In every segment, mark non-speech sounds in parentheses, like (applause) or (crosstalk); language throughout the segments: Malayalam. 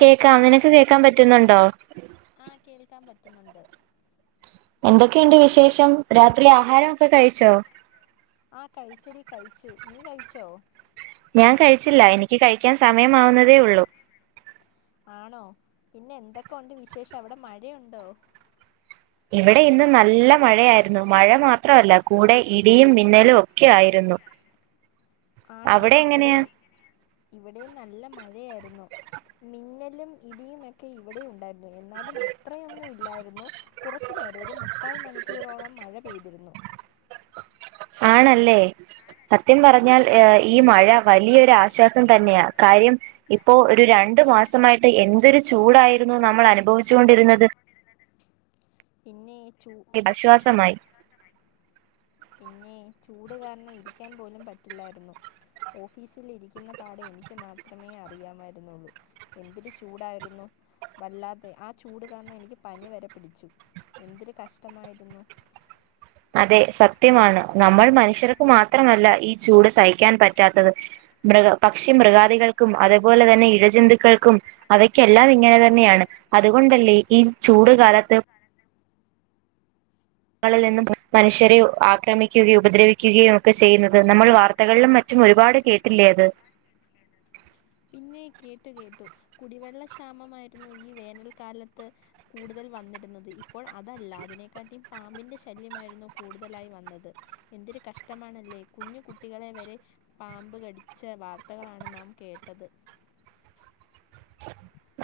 കേക്കാം നിനക്ക് കേക്കാൻ പറ്റുന്നുണ്ടോ റ്റുന്നുണ്ട് എന്തൊക്കെണ്ട് വിശേഷം? രാത്രി ആഹാരം ഒക്കെ കഴിച്ചോ ആഹ് കഴിച്ചെടി കഴിച്ചു. നീ കഴിച്ചോ? ഞാൻ കഴിച്ചില്ല എനിക്ക് കഴിക്കാൻ സമയമാവുന്നതേ ഉള്ളു. ആണോ പിന്നെ എന്തൊക്കെ ഉണ്ട് വിശേഷം അവിടെ മഴയുണ്ടോ? ഇവിടെ ഇന്ന് നല്ല മഴയായിരുന്നു മഴ മാത്രമല്ല കൂടെ ഇടിയും മിന്നലും ഒക്കെ ആയിരുന്നു. ആണോ അവിടെ എങ്ങനെയാ ഇവിടെയും ഇവിടെയും നല്ല മഴയായിരുന്നു മിന്നലും ഇടിയും ക്കെ ഇവിടെ ഉണ്ടായി എന്നാലും അത്രയൊന്നുമില്ലായിരുന്നു കുറച്ച് നേരം ഒരു മുക്കാൽ മണിക്കൂറോളം മഴ പെയ്തിരുന്നു ആണല്ലേ സത്യം പറഞ്ഞാൽ ഏ ഈ മഴ വലിയൊരു ആശ്വാസം തന്നെയാ കാര്യം ഇപ്പോ ഒരു രണ്ടു മാസമായിട്ട് എന്തൊരു ചൂടായിരുന്നു നമ്മൾ അനുഭവിച്ചു കൊണ്ടിരുന്നത് പിന്നെ ചൂ ആശ്വാസമായി പിന്നെ ചൂടുകാരണം ഇരിക്കാൻ പോലും പറ്റില്ലായിരുന്നു ഓഫീസിൽ ഇരിക്കുന്ന പാടെ എനിക്ക് മാത്രമേ അറിയാമായിരുന്നുള്ളൂ എന്തൊരു ചൂടായിരുന്നു വല്ലാതെ ആ ചൂട് കാരണം എനിക്ക് പനി വരെ പിടിച്ചു എന്തൊരു കഷ്ടമായിരുന്നു അതെ സത്യമാണ് നമ്മൾ മനുഷ്യർക്ക് മാത്രമല്ല ഈ ചൂട് സഹിക്കാൻ പറ്റാത്തത് മൃഗ പക്ഷി മൃഗാദികൾക്കും അതുപോലെ തന്നെ ഇഴജന്തുക്കൾക്കും അവയ്ക്കെല്ലാം ഇങ്ങനെ തന്നെയാണ് അതുകൊണ്ടല്ലേ ഈ ചൂട് കാലത്ത് ങ്ങളിൽ നിന്നും മനുഷ്യരെ ആക്രമിക്കുകയും ഉപദ്രവിക്കുകയും ഒക്കെ ചെയ്യുന്നത് നമ്മൾ വാർത്തകളിലും മറ്റും ഒരുപാട് കേട്ടില്ലേ അത് പിന്നെ കേട്ടു കേട്ടു കുടിവെള്ളക്ഷാമമായിരുന്നു ഈ വേനൽക്കാലത്ത് കൂടുതൽ വന്നിര് ന്നത് ഇപ്പോൾ അതല്ല അതിനെക്കാട്ടിം പാമ്പിൻ്റെ ശല്യമായിരുന്നു കൂടുതലായി വന്നത് എന്തൊരു കഷ്ടമാണല്ലേ കുഞ്ഞു കുട്ടികളെ വരെ പാമ്പ് കടിച്ച വാർത്തകളാണ് നാം കേട്ടത്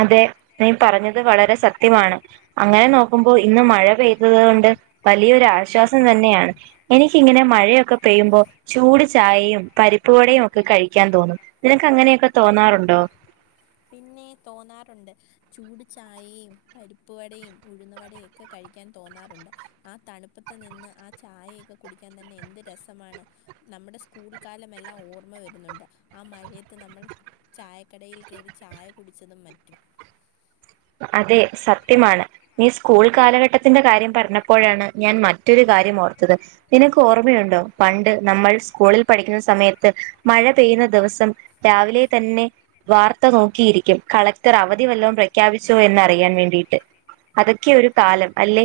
അതെ നീ പറഞ്ഞത് വളരെ സത്യമാണ് അങ്ങനെ നോക്കുമ്പോൾ ഇന്ന് മഴ പെയ്തത് കൊണ്ട് വലിയൊരു ആശ്വാസം തന്നെയാണ് എനിക്കിങ്ങനെ മഴയൊക്കെ പെയ്യുമ്പോ ചൂട് ചായയും പരിപ്പുവടയും ഒക്കെ കഴിക്കാൻ തോന്നും നിനക്ക് അങ്ങനെയൊക്കെ തോന്നാറുണ്ടോ പിന്നെ തോന്നാറുണ്ട് ചൂട് ചായയും പരിപ്പുവടയും ഉഴുന്നുവടൊക്കെ കഴിക്കാൻ തോന്നാറുണ്ട് ആ തണുപ്പത്ത് നിന്ന് ആ ചായയൊക്കെ കുടിക്കാൻ തന്നെ എന്ത് രസമാണ് നമ്മുടെ സ്കൂൾ കാലമെല്ലാം ഓർമ്മ വരുന്നുണ്ട് ആ മഴയത്ത് നമ്മൾ ചായക്കടയിൽ കേറി ചായ കുടിച്ചതും മറ്റും അതെ സത്യമാണ് നീ സ്കൂൾ കാലഘട്ടത്തിന്റെ കാര്യം പറഞ്ഞപ്പോഴാണ് ഞാൻ മറ്റൊരു കാര്യം ഓർത്തത് നിനക്ക് ഓർമ്മയുണ്ടോ പണ്ട് നമ്മൾ സ്കൂളിൽ പഠിക്കുന്ന സമയത്ത് മഴ പെയ്യുന്ന ദിവസം രാവിലെ തന്നെ വാർത്ത നോക്കിയിരിക്കും കളക്ടർ അവധി വല്ലം പ്ര ഖ്യാപിച്ചോ എന്നറിയാൻ വേണ്ടിയിട്ട് അതൊക്കെ ഒരു കാലം അല്ലേ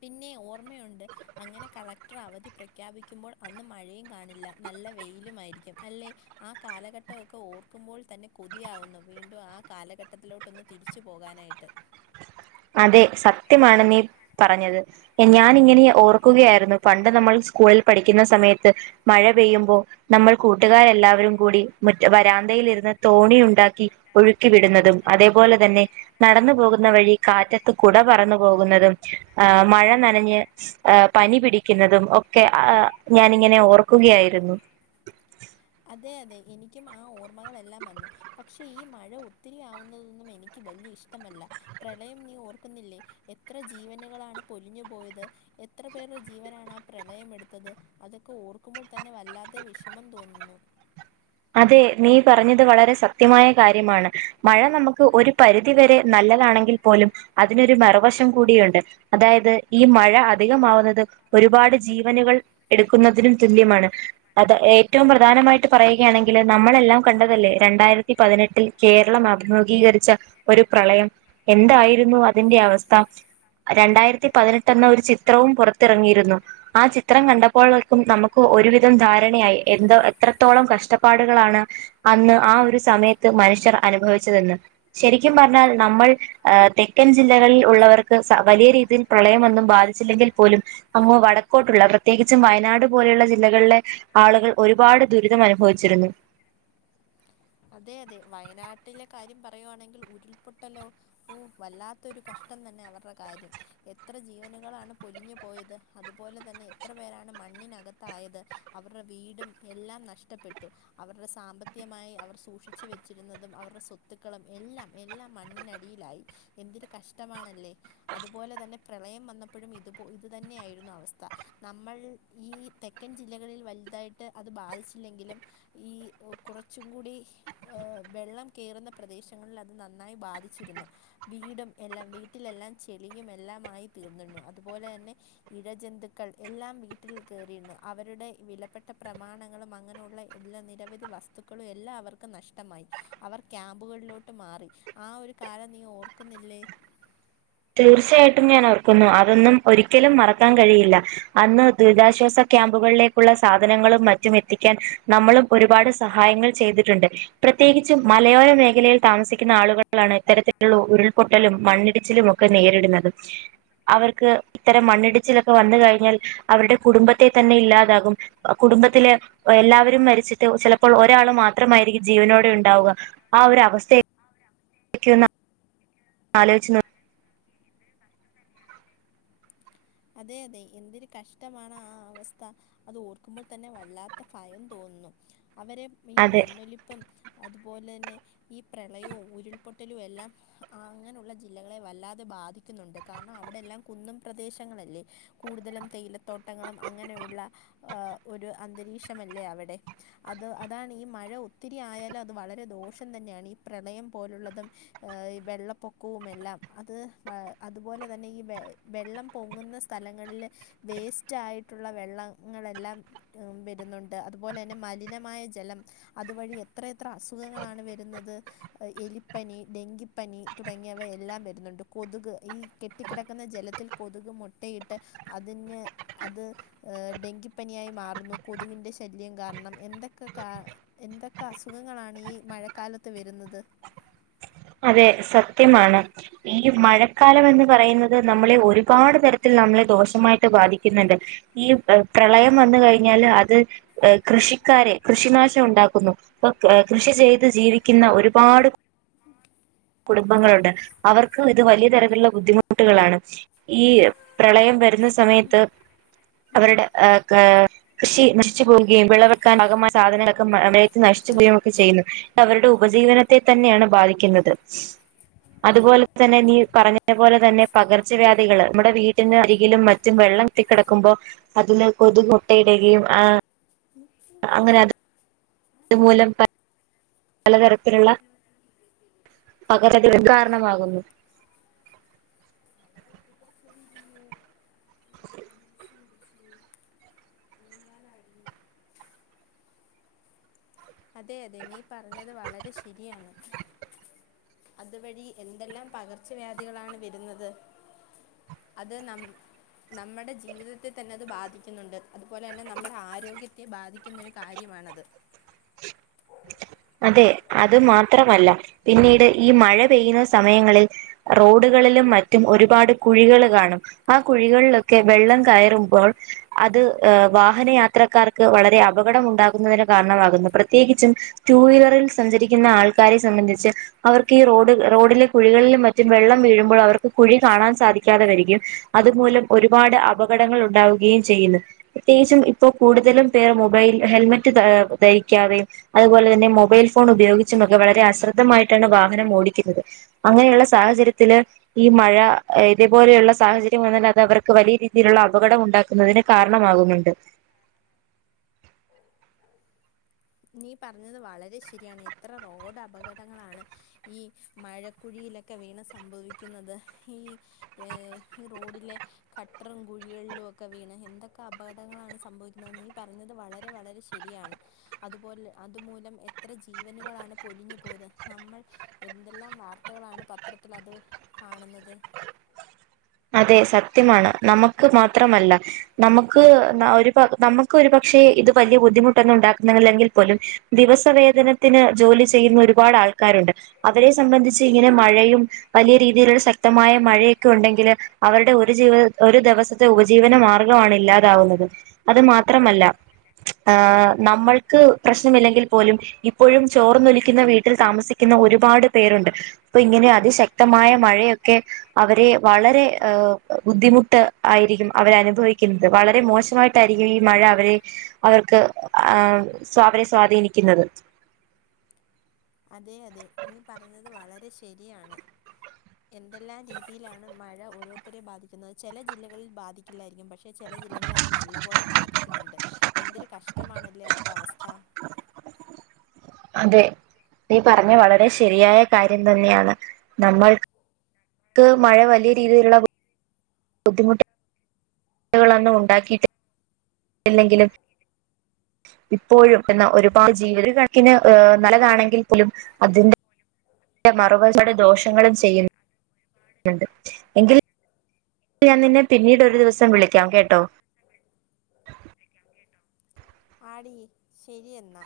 പിന്നെ ഓർമ്മയുണ്ട് അങ്ങനെ കളക്ടർ അവധി പ്രഖ്യാപിക്കുമ്പോൾ അന്ന് മഴയും കാണില്ല നല്ല വെയിലും ആയിരിക്കും അല്ലേ ആ കാലഘട്ടമൊക്കെ ഓർക്കുമ്പോൾ തന്നെ കൊതിയാവുന്നു വീണ്ടും ആ കാലഘട്ടത്തിലോട്ടൊന്ന് തിരിച്ചു പോകാനായിട്ട് അതെ സത്യമാണ് നീ പറഞ്ഞത് ഞാൻ ഇങ്ങനെ ഓർക്കുകയായിരുന്നു പണ്ട് നമ്മൾ സ്കൂളിൽ പഠിക്കുന്ന സമയത്ത് മഴ പെയ്യുമ്പോ നമ്മൾ കൂട്ടുകാരെല്ലാവരും കൂടി മുറ്റ വരാന്തയിലിരുന്ന് തോണി ഉണ്ടാക്കി ഒഴുക്കി വിടുന്നതും അതേപോലെ തന്നെ നടന്നു പോകുന്ന വഴി കാറ്റത്ത് കുട പറന്നു പോകുന്നതും ആ മഴ നനഞ്ഞ് ആ പനി പിടിക്കുന്നതും ഒക്കെ ആ ഞാനിങ്ങനെ ഓർക്കുകയായിരുന്നു അതെ അതെ എനിക്കും ആ ഓർമ്മകളെല്ലാം വന്നു പക്ഷെ ഈ മഴ ഒത്തിരി ആവുന്നതൊന്നും എനിക്ക് വലിയ ഇഷ്ടമല്ല പ്രളയം നീ ഓർക്കുന്നില്ലേ എത്ര ജീവനുകളാണ് പൊലിഞ്ഞു പോയത് എത്ര പേരുടെ ജീവനാണ് ആ പ്രളയം എടുത്തത് അതൊക്കെ ഓർക്കുമ്പോൾ തന്നെ വല്ലാതെ വിഷമം തോന്നുന്നു അതെ നീ പറഞ്ഞത് വളരെ സത്യമായകാര്യമാണ് മഴ നമുക്ക് ഒരു പരിധിവരെ നല്ലതാണെങ്കിൽ പോലും അതിനൊരു മറുവശം കൂടിയുണ്ട് അതായത് ഈ മഴ അധികമാവുന്നത് ഒരുപാട് ജീവനുകൾ എടുക്കുന്നതിനും തുല്യമാണ് അത് ഏറ്റവും പ്രധാനമായിട്ട് പറയ ണെങ്കിൽ നമ്മളെല്ലാം കണ്ടതല്ലേ രണ്ടായിരത്തി പതിനെട്ടിൽ കേരളം അഭിമുഖീകരിച്ച ഒരു പ്രളയം എന്തായിരുന്നു അതിന്റെ അവസ്ഥ രണ്ടായിരത്തി പതിനെട്ട് എന്ന ഒരു ചിത്രവും പുറത്തിറങ്ങിയിരുന്നു ആ ചിത്രം കണ്ടപ്പോളേക്കും നമുക്ക് ഒരുവിധം ധാരണയായി എന്തോ എത്രത്തോളം കഷ് കഷ്ടപ്പാടുകളാണ് അന്ന് ആ ഒരു സമയത്ത് മനുഷ്യർ അനുഭവിച്ചതെന്ന് ശരിക്കും പറഞ്ഞാൽ നമ്മൾ ആ തെക്കൻ ജില്ലകളിൽ ഉള്ളവർക്ക് വലിയ രീതിയിൽ പ്രളയംമൊന്നും ബാധിച്ചില്ലെങ്കിൽ പോലും അമ്മ് വടക്കോട്ടുള്ള പ്രത്യേകിച്ചും വയനാട് പോലെയുള്ള ജില്ലകളിലെ ആളുകൾ ഒരുപാട് ദുരിതം അനുഭവി ച്ചിരുന്നു അതെ അതെ വയനാട്ടിലെ കാര്യം പറയുവാണെങ്കിൽ ഉരുൾപൊട്ടലോ ഓ വല്ലാത്തരു കഷ്ടം തന്നെ അവരുടെ കാര്യം എത്ര ജീവനുകളാണ് പൊലിഞ്ഞു പോയത് അതുപോലെ തന്നെ എത്ര പേരാണ് മണ്ണിനകത്തായത് അവരുടെ വീടും എല്ലാം നഷ്ടപ്പെട്ടു അവരുടെ സാമ്പത്തികമായി അവർ സൂക്ഷിച്ച് വെച്ചിരുന്നതും അവരുടെ സ്വത്തുക്കളും എല്ലാം എല്ലാം മണ്ണിനടിയിലായി എന്തൊരു കഷ്ടമാണല്ലേ അതുപോലെ തന്നെ പ്രളയം വന്നപ്പോഴും ഇത്പോ ഇത് തന്നെയായിരുന്നു അവസ്ഥ നമ്മൾ ഈ തെക്കൻ ജില്ലകളിൽ വലുതായിട്ട് അത് ബാധിച്ചില്ലെങ്കിലും ഈ കുറച്ചും കൂടി എ വെള്ളം കയറുന്ന പ്രദേശങ്ങളിൽ അത് നന്നായി ബാധിച്ചിരുന്നു വീടും എല്ലാം വീട്ടിലെല്ലാം ചെളിയും എല്ലാംമായി തീർന്നിന്നു അതുപോലെ തന്നെ ഇഴജന്തുക്കൾ എല്ലാം വീട്ടിൽ കയറിയിരുന്നു അവരുടെ വിലപ്പെട്ട പ്രമാണങ്ങളും അങ്ങനെയുള്ള എല്ലാ നിരവധി വസ്തുക്കളും എല്ലാം അവർക്ക് നഷ്ടമായി അവർ ക്യാമ്പ്കളിലോട്ട് മാറി ആ ഒരു കാലം നീ ഓർക്കുന്നില്ലേ തീർച്ചയായിട്ടും ഞാൻ ഓർക്കുന്നു അതൊന്നും ഒരിക്കലും മറക്കാൻ കഴിയില്ല അന്ന് ദുരിതാശ്വാസ ക്യാമ്പുകളിലേക്കുള്ള സാധനങ്ങളും മറ്റും എത്തിക്കാൻ നമ്മളും ഒരുപാട് സഹായങ്ങൾ ചെയ്തിട്ടുണ്ട് പ്രത്യേകിച്ചും മലയോര മേഖലയിൽ താമസിക്കുന്ന ആളുകളാണ് ഇത്തരത്തിലുള്ള ഉരുൾപൊട്ടലും മണ്ണിടിച്ചിലും മോ ഒക്കെ നേരിടുന്നത് അവർക്ക് ഇത്തരം മണ്ണിടിച്ചിലൊക്കെ വന്ന കഴിഞ്ഞാൽ അവരുടെ കുടുംബത്തെ തന്നെ ഇല്ലാതാകും കുടുംബത്തിലെ എല്ലാവരും മരിച്ചിട്ട് ചിലപ്പോൾ ഒരാൾ മാത്രമായിരിക്കും ജീവനോടെ ഉണ്ടാവുക ആ ഒരു അവസ്ഥയെ ക്കുന്ന ആലോചിച്ച് നോ അതെ അതെ എന്തൊരു കഷ്ടമാണ് ആ അവസ്ഥ അത് ഓർക്കുമ്പോൾ തന്നെ വല്ലാത്ത ഭയം തോന്നുന്നു അവരെ ഈ അതെ മണ്ണൊലിപ്പും അതുപോലെ തന്നെ ഈ പ്രളയം ഉരുൾ പൊട്ടലുമല്ലെല്ലാം അങ്ങനെയുള്ള ജില്ലകളെ വല്ലാതെ ബാധിക്കുന്നഉണ്ട് കാരണം അവിടെയെല്ലാം കുന്നിൻ പ്രദേശ കൂടുതലും തേയിലത്തോട്ടങ്ങളും അങ്ങനെയുള്ള ഒരു അന്തരീക്ഷമല്ലേ അവിടെ അത് അതാണ് ഈ മഴ ഒത്തിരി ആയാലും അത് വളരെ ദോഷം തന്നെയാണ് ഈ പ്രളയം പോലുള്ളതും ഈ വെള്ളപ്പൊക്കവുംമെല്ലാം അത് അതുപോലെ തന്നെ ഈ വെള്ളം വെള്ള പൊങ്ങുന്ന സ്ഥലങ്ങളിൽ വേസ്റ്റ് ആയിട്ടുള്ള വെള്ളങ്ങളെല്ലാം വരുന്നുണ്ട് അതുപോലെ തന്നെ മലിനമായ ജലം അതുവഴി എത്ര എത്ര അസുഖങ്ങളാണ് വരുന്നത് എലിപ്പനി ഡെങ്കിപ്പനി തുടങ്ങിയവ എല്ലാം വരുന്നുണ്ട് കൊതുക് ഈ കെട്ടിക്കിടക്കുന്ന ജലത്തിൽ കൊതുക് മുട്ടയിട്ട് അതിന് അത് ഡെങ്കിപ്പനിയായി മാറുന്നു കൊതുകിന്റെ ശല്യം കാരണം എന്തൊക്കെ എന്തൊക്കെ അസുഖങ്ങളാണ് ഈ മഴക്കാലത്ത് വരുന്നത് അതെ സത്യമാണ് ഈ മഴക്കാലം എന്ന് പറയുന്നത് നമ്മളെ ഒരുപാട് തരത്തിൽ നമ്മളെ ദോഷമായിട്ട് ബാധിക്കുന്നുണ്ട് ഈ പ്രളയം വന്ന കഴിഞ്ഞാല് അത് കൃഷിക്കാരെ കൃഷിനാശം ഉണ്ടാക്കുന്നു അപ്പൊ കൃഷി ചെയ്ത് ജീവിക്കുന്ന ഒരുപാട് കുടുംബങ്ങളുണ്ട് അവർക്ക് ഇത് വലിയ തരത്തിലുള്ള ബുദ്ധിമുട്ടുകളാണ് ഈ പ്രളയം വരുന്ന സമയത്ത് അവരുടെ ആ കൃഷി നശിച്ചു പോവുകയും വിളവെക്കാൻകമായ സാധനങ്ങളൊക്കെയത്ത് നശിച്ചു പോവുകയും ഒക്കെ ചെയ്യുന്നു അവരുടെ ഉപജീവനത്തെ തന്നെയാണ് ബാധി ധിക്കുന്നത് അതുപോലെ തന്നെ നീ പറഞ്ഞതു പോലെ തന്നെ പകർച്ചവ്യാധികള് നമ്മുടെ വീട്ടിന അരികിലും മറ്റും വെള്ളം എത്തി കിടക്കുമ്പോ അതിന് കൊതു മോട്ടയിടുകയും ആ അങ്ങനെ അത് അത് മൂലം പലതരത്തിൽ ഉള്ള (unintelligible) (unintelligible) അതെ അതെ നീ പറഞ്ഞത് വളരെ ശരിയാണ് അതുവഴി എന്തെല്ലാം പകർച്ചവ്യാധികളാണ് വരുന്നത് അത് നം നമ്മുടെ ജീവിതത്തെ തന്നെ അത് ബാധിക്കുന്നുണ്ട് അതുപോലെ തന്നെ നമ്മുടെ ആരോഗ്യത്തെ ബാധിക്കുന്ന ഒരു കാര്യമാണത് അതെ അത് മാത്രമല്ല പിന്നീട് ഈ മഴ പെയ്യുന്ന സമയങ്ങളിൽ റോഡുകളിലും മറ്റും ഒരുപാട് കുഴികൾ കാണും ആ കുഴികളിലൊക്കെ വെള്ളം കയറുമ്പോൾ അത് ഏ വാഹന യാത്രക്കാർക്ക് വളരെ അപകടം ഉണ്ടാകുന്നതിന് കാരണമാകുന്നു പ്രത്യേകിച്ചും ടു വീലറിൽ സഞ്ചരിക്കുന്ന ആൾക്കാരെ സംബന്ധിച്ച് അവർക്ക് ഈ റോഡ് റോഡിലെ കുഴികളിലും മറ്റും വെള്ളം വീഴുമ്പോൾ അവർക്ക് കുഴി കാണാൻ സാധിക്കാതെ വരികയും അതുമൂലം ഒരുപാട് അപകടങ്ങൾ ഉണ്ടാവുകയും ചെയ്യുന്നു പ്രത്യേകിച്ചും ഇപ്പോൾ കൂടുതലും പേർ മൊബൈൽ ഹെൽമെറ്റ് ധരിക്കാതെയും അതുപോലെ തന്നെ തന്നെ മൊബൈൽ ഫോൺ ഉപയോഗിച്ചുമൊക്കെ വളരെ അശ്രദ്ധമായിട്ടാണ് വാഹനം ഓടിക്കുന്നത് അങ്ങനെയുള്ള സാഹചര്യത്തില് ഈ മഴ ഇതേപോലെയുള്ള സാഹചര്യം വന്നാൽ അത് അവർക്ക് വലിയ രീതിയിലുള്ള അപകടം ഉണ്ടാക്കുന്നതിന് കാരണമാകുന്നുണ്ട് നീ പറഞ്ഞത് വളരെ ശരിയാണ് എത്ര റോഡ് അപകടങ്ങളാണ് ഈ മഴക്കുഴിയിലൊക്കെ വീണ് സംഭവിക്കുന്നത് ഈ ഏർ ഈ റോഡിലെ കട്ടറും കുഴികളിലും ഒക്കെ വീണ് എന്തൊക്കെ അപകടങ്ങളാണ് സംഭവിക്കുന്നത് നീ പറഞ്ഞത് വളരെ വളരെ ശ ശരിയാണ് അതുപോലെ അതുമൂലം എത്ര ജീവനുകളാണ് പൊലിഞ്ഞു പോയത് നമ്മൾ എന്തെല്ലാം വാർത്തകളാണ് പത്രത്തിൽ അത് കാണുന്നത് അതെ സത്യമാണ് നമുക്ക് മാത്രമല്ല നമുക്ക് ഒരു നമുക്ക് ഒരു പക്ഷേ ഇത് വലിയ ബുദ്ധിമുട്ടൊന്നും ഉണ്ടാക്കുന്നില്ലെങ്കിൽ പോലും ദിവസവേതനത്തിന് ജോലി ചെയ്യുന്ന ഒരുപാട് ആൾക്കാരുണ്ട് അവരെ സംബന്ധിച്ച് ഇങ്ങനെ മഴയും വലിയ രീതിയിലുള്ള ശക്തമായ മഴയൊക്കെ ഉണ്ടെങ്കില് അവരുടെ ഒരു ജീവ ഒരു ദിവസത്തെ ഉപജീവന മാർഗ്ഗമാണ് ഇല്ലാതാവുന്നത് അത് മാത്രമല്ല ഏഹ് നമ്മൾക്ക് പ്രശ്നമില്ലെങ്കിൽ പോലും ഇപ്പോഴും ചോർന്നൊലിക്കുന്ന വീട്ടിൽ താമസിക്കുന്ന ഒരുപാട് പേരുണ്ട് അപ്പൊ ഇങ്ങനെ അതിശക്തമായ മഴയൊക്കെ അവരെ വളരെ ബുദ്ധിമുട്ട് ആയിരിക്കും അവര് അനുഭവിക്കുന്നത് വളരെ മോശമായിട്ടായിരിക്കും ഈ മഴ അവരെ അവർക്ക് ആ അവരെ സ്വാധീനിക്കുന്നത് അതെ അതെ നീ പറഞ്ഞത് വളരെ ശരിയാണ് എന്തെല്ലാം രീതിയിലാണ് മഴ ഓരോരുത്തരെ ബാധിക്കുന്നത് ചില ജില്ലകളിൽ ബാധിക്കില്ലായിരിക്കും പക്ഷെ പക്ഷെ ചില ജില്ലകൾ അത് നല്ല പോലെ ബാധിക്കുന്നുണ്ട് ഏത്തൊരു കഷ്ടമാണല്ലേ അവരുടെ അവസ്ഥ ഫാ അതെ നീ പറഞ്ഞ വളരെ ശരിയായ കാര്യം തന്നെയാണ് നമ്മൾക്ക് മഴ വലിയ രീതിയിലുള്ള ബുദ്ധിമുട്ടൊന്നും ഉണ്ടാക്കിട്ട് ഇല്ലെങ്കും ഇപ്പോഴും എന്ന ഒരുപാട് ജീവിത കണക്കിന് നല്ലതാണെങ്കിൽ പോലും അതിന്റെ അതിന്റെ മറുവശത്തു ഒരുപാട് ദോഷങ്ങളും ചെയുന്നുണ്ട് എങ്കിലും ഞാൻ നിന്നെ പിന്നീട് ഒരു ദിവസം വിളിക്കാം കേട്ടോ ആടി ശരി എന്നാ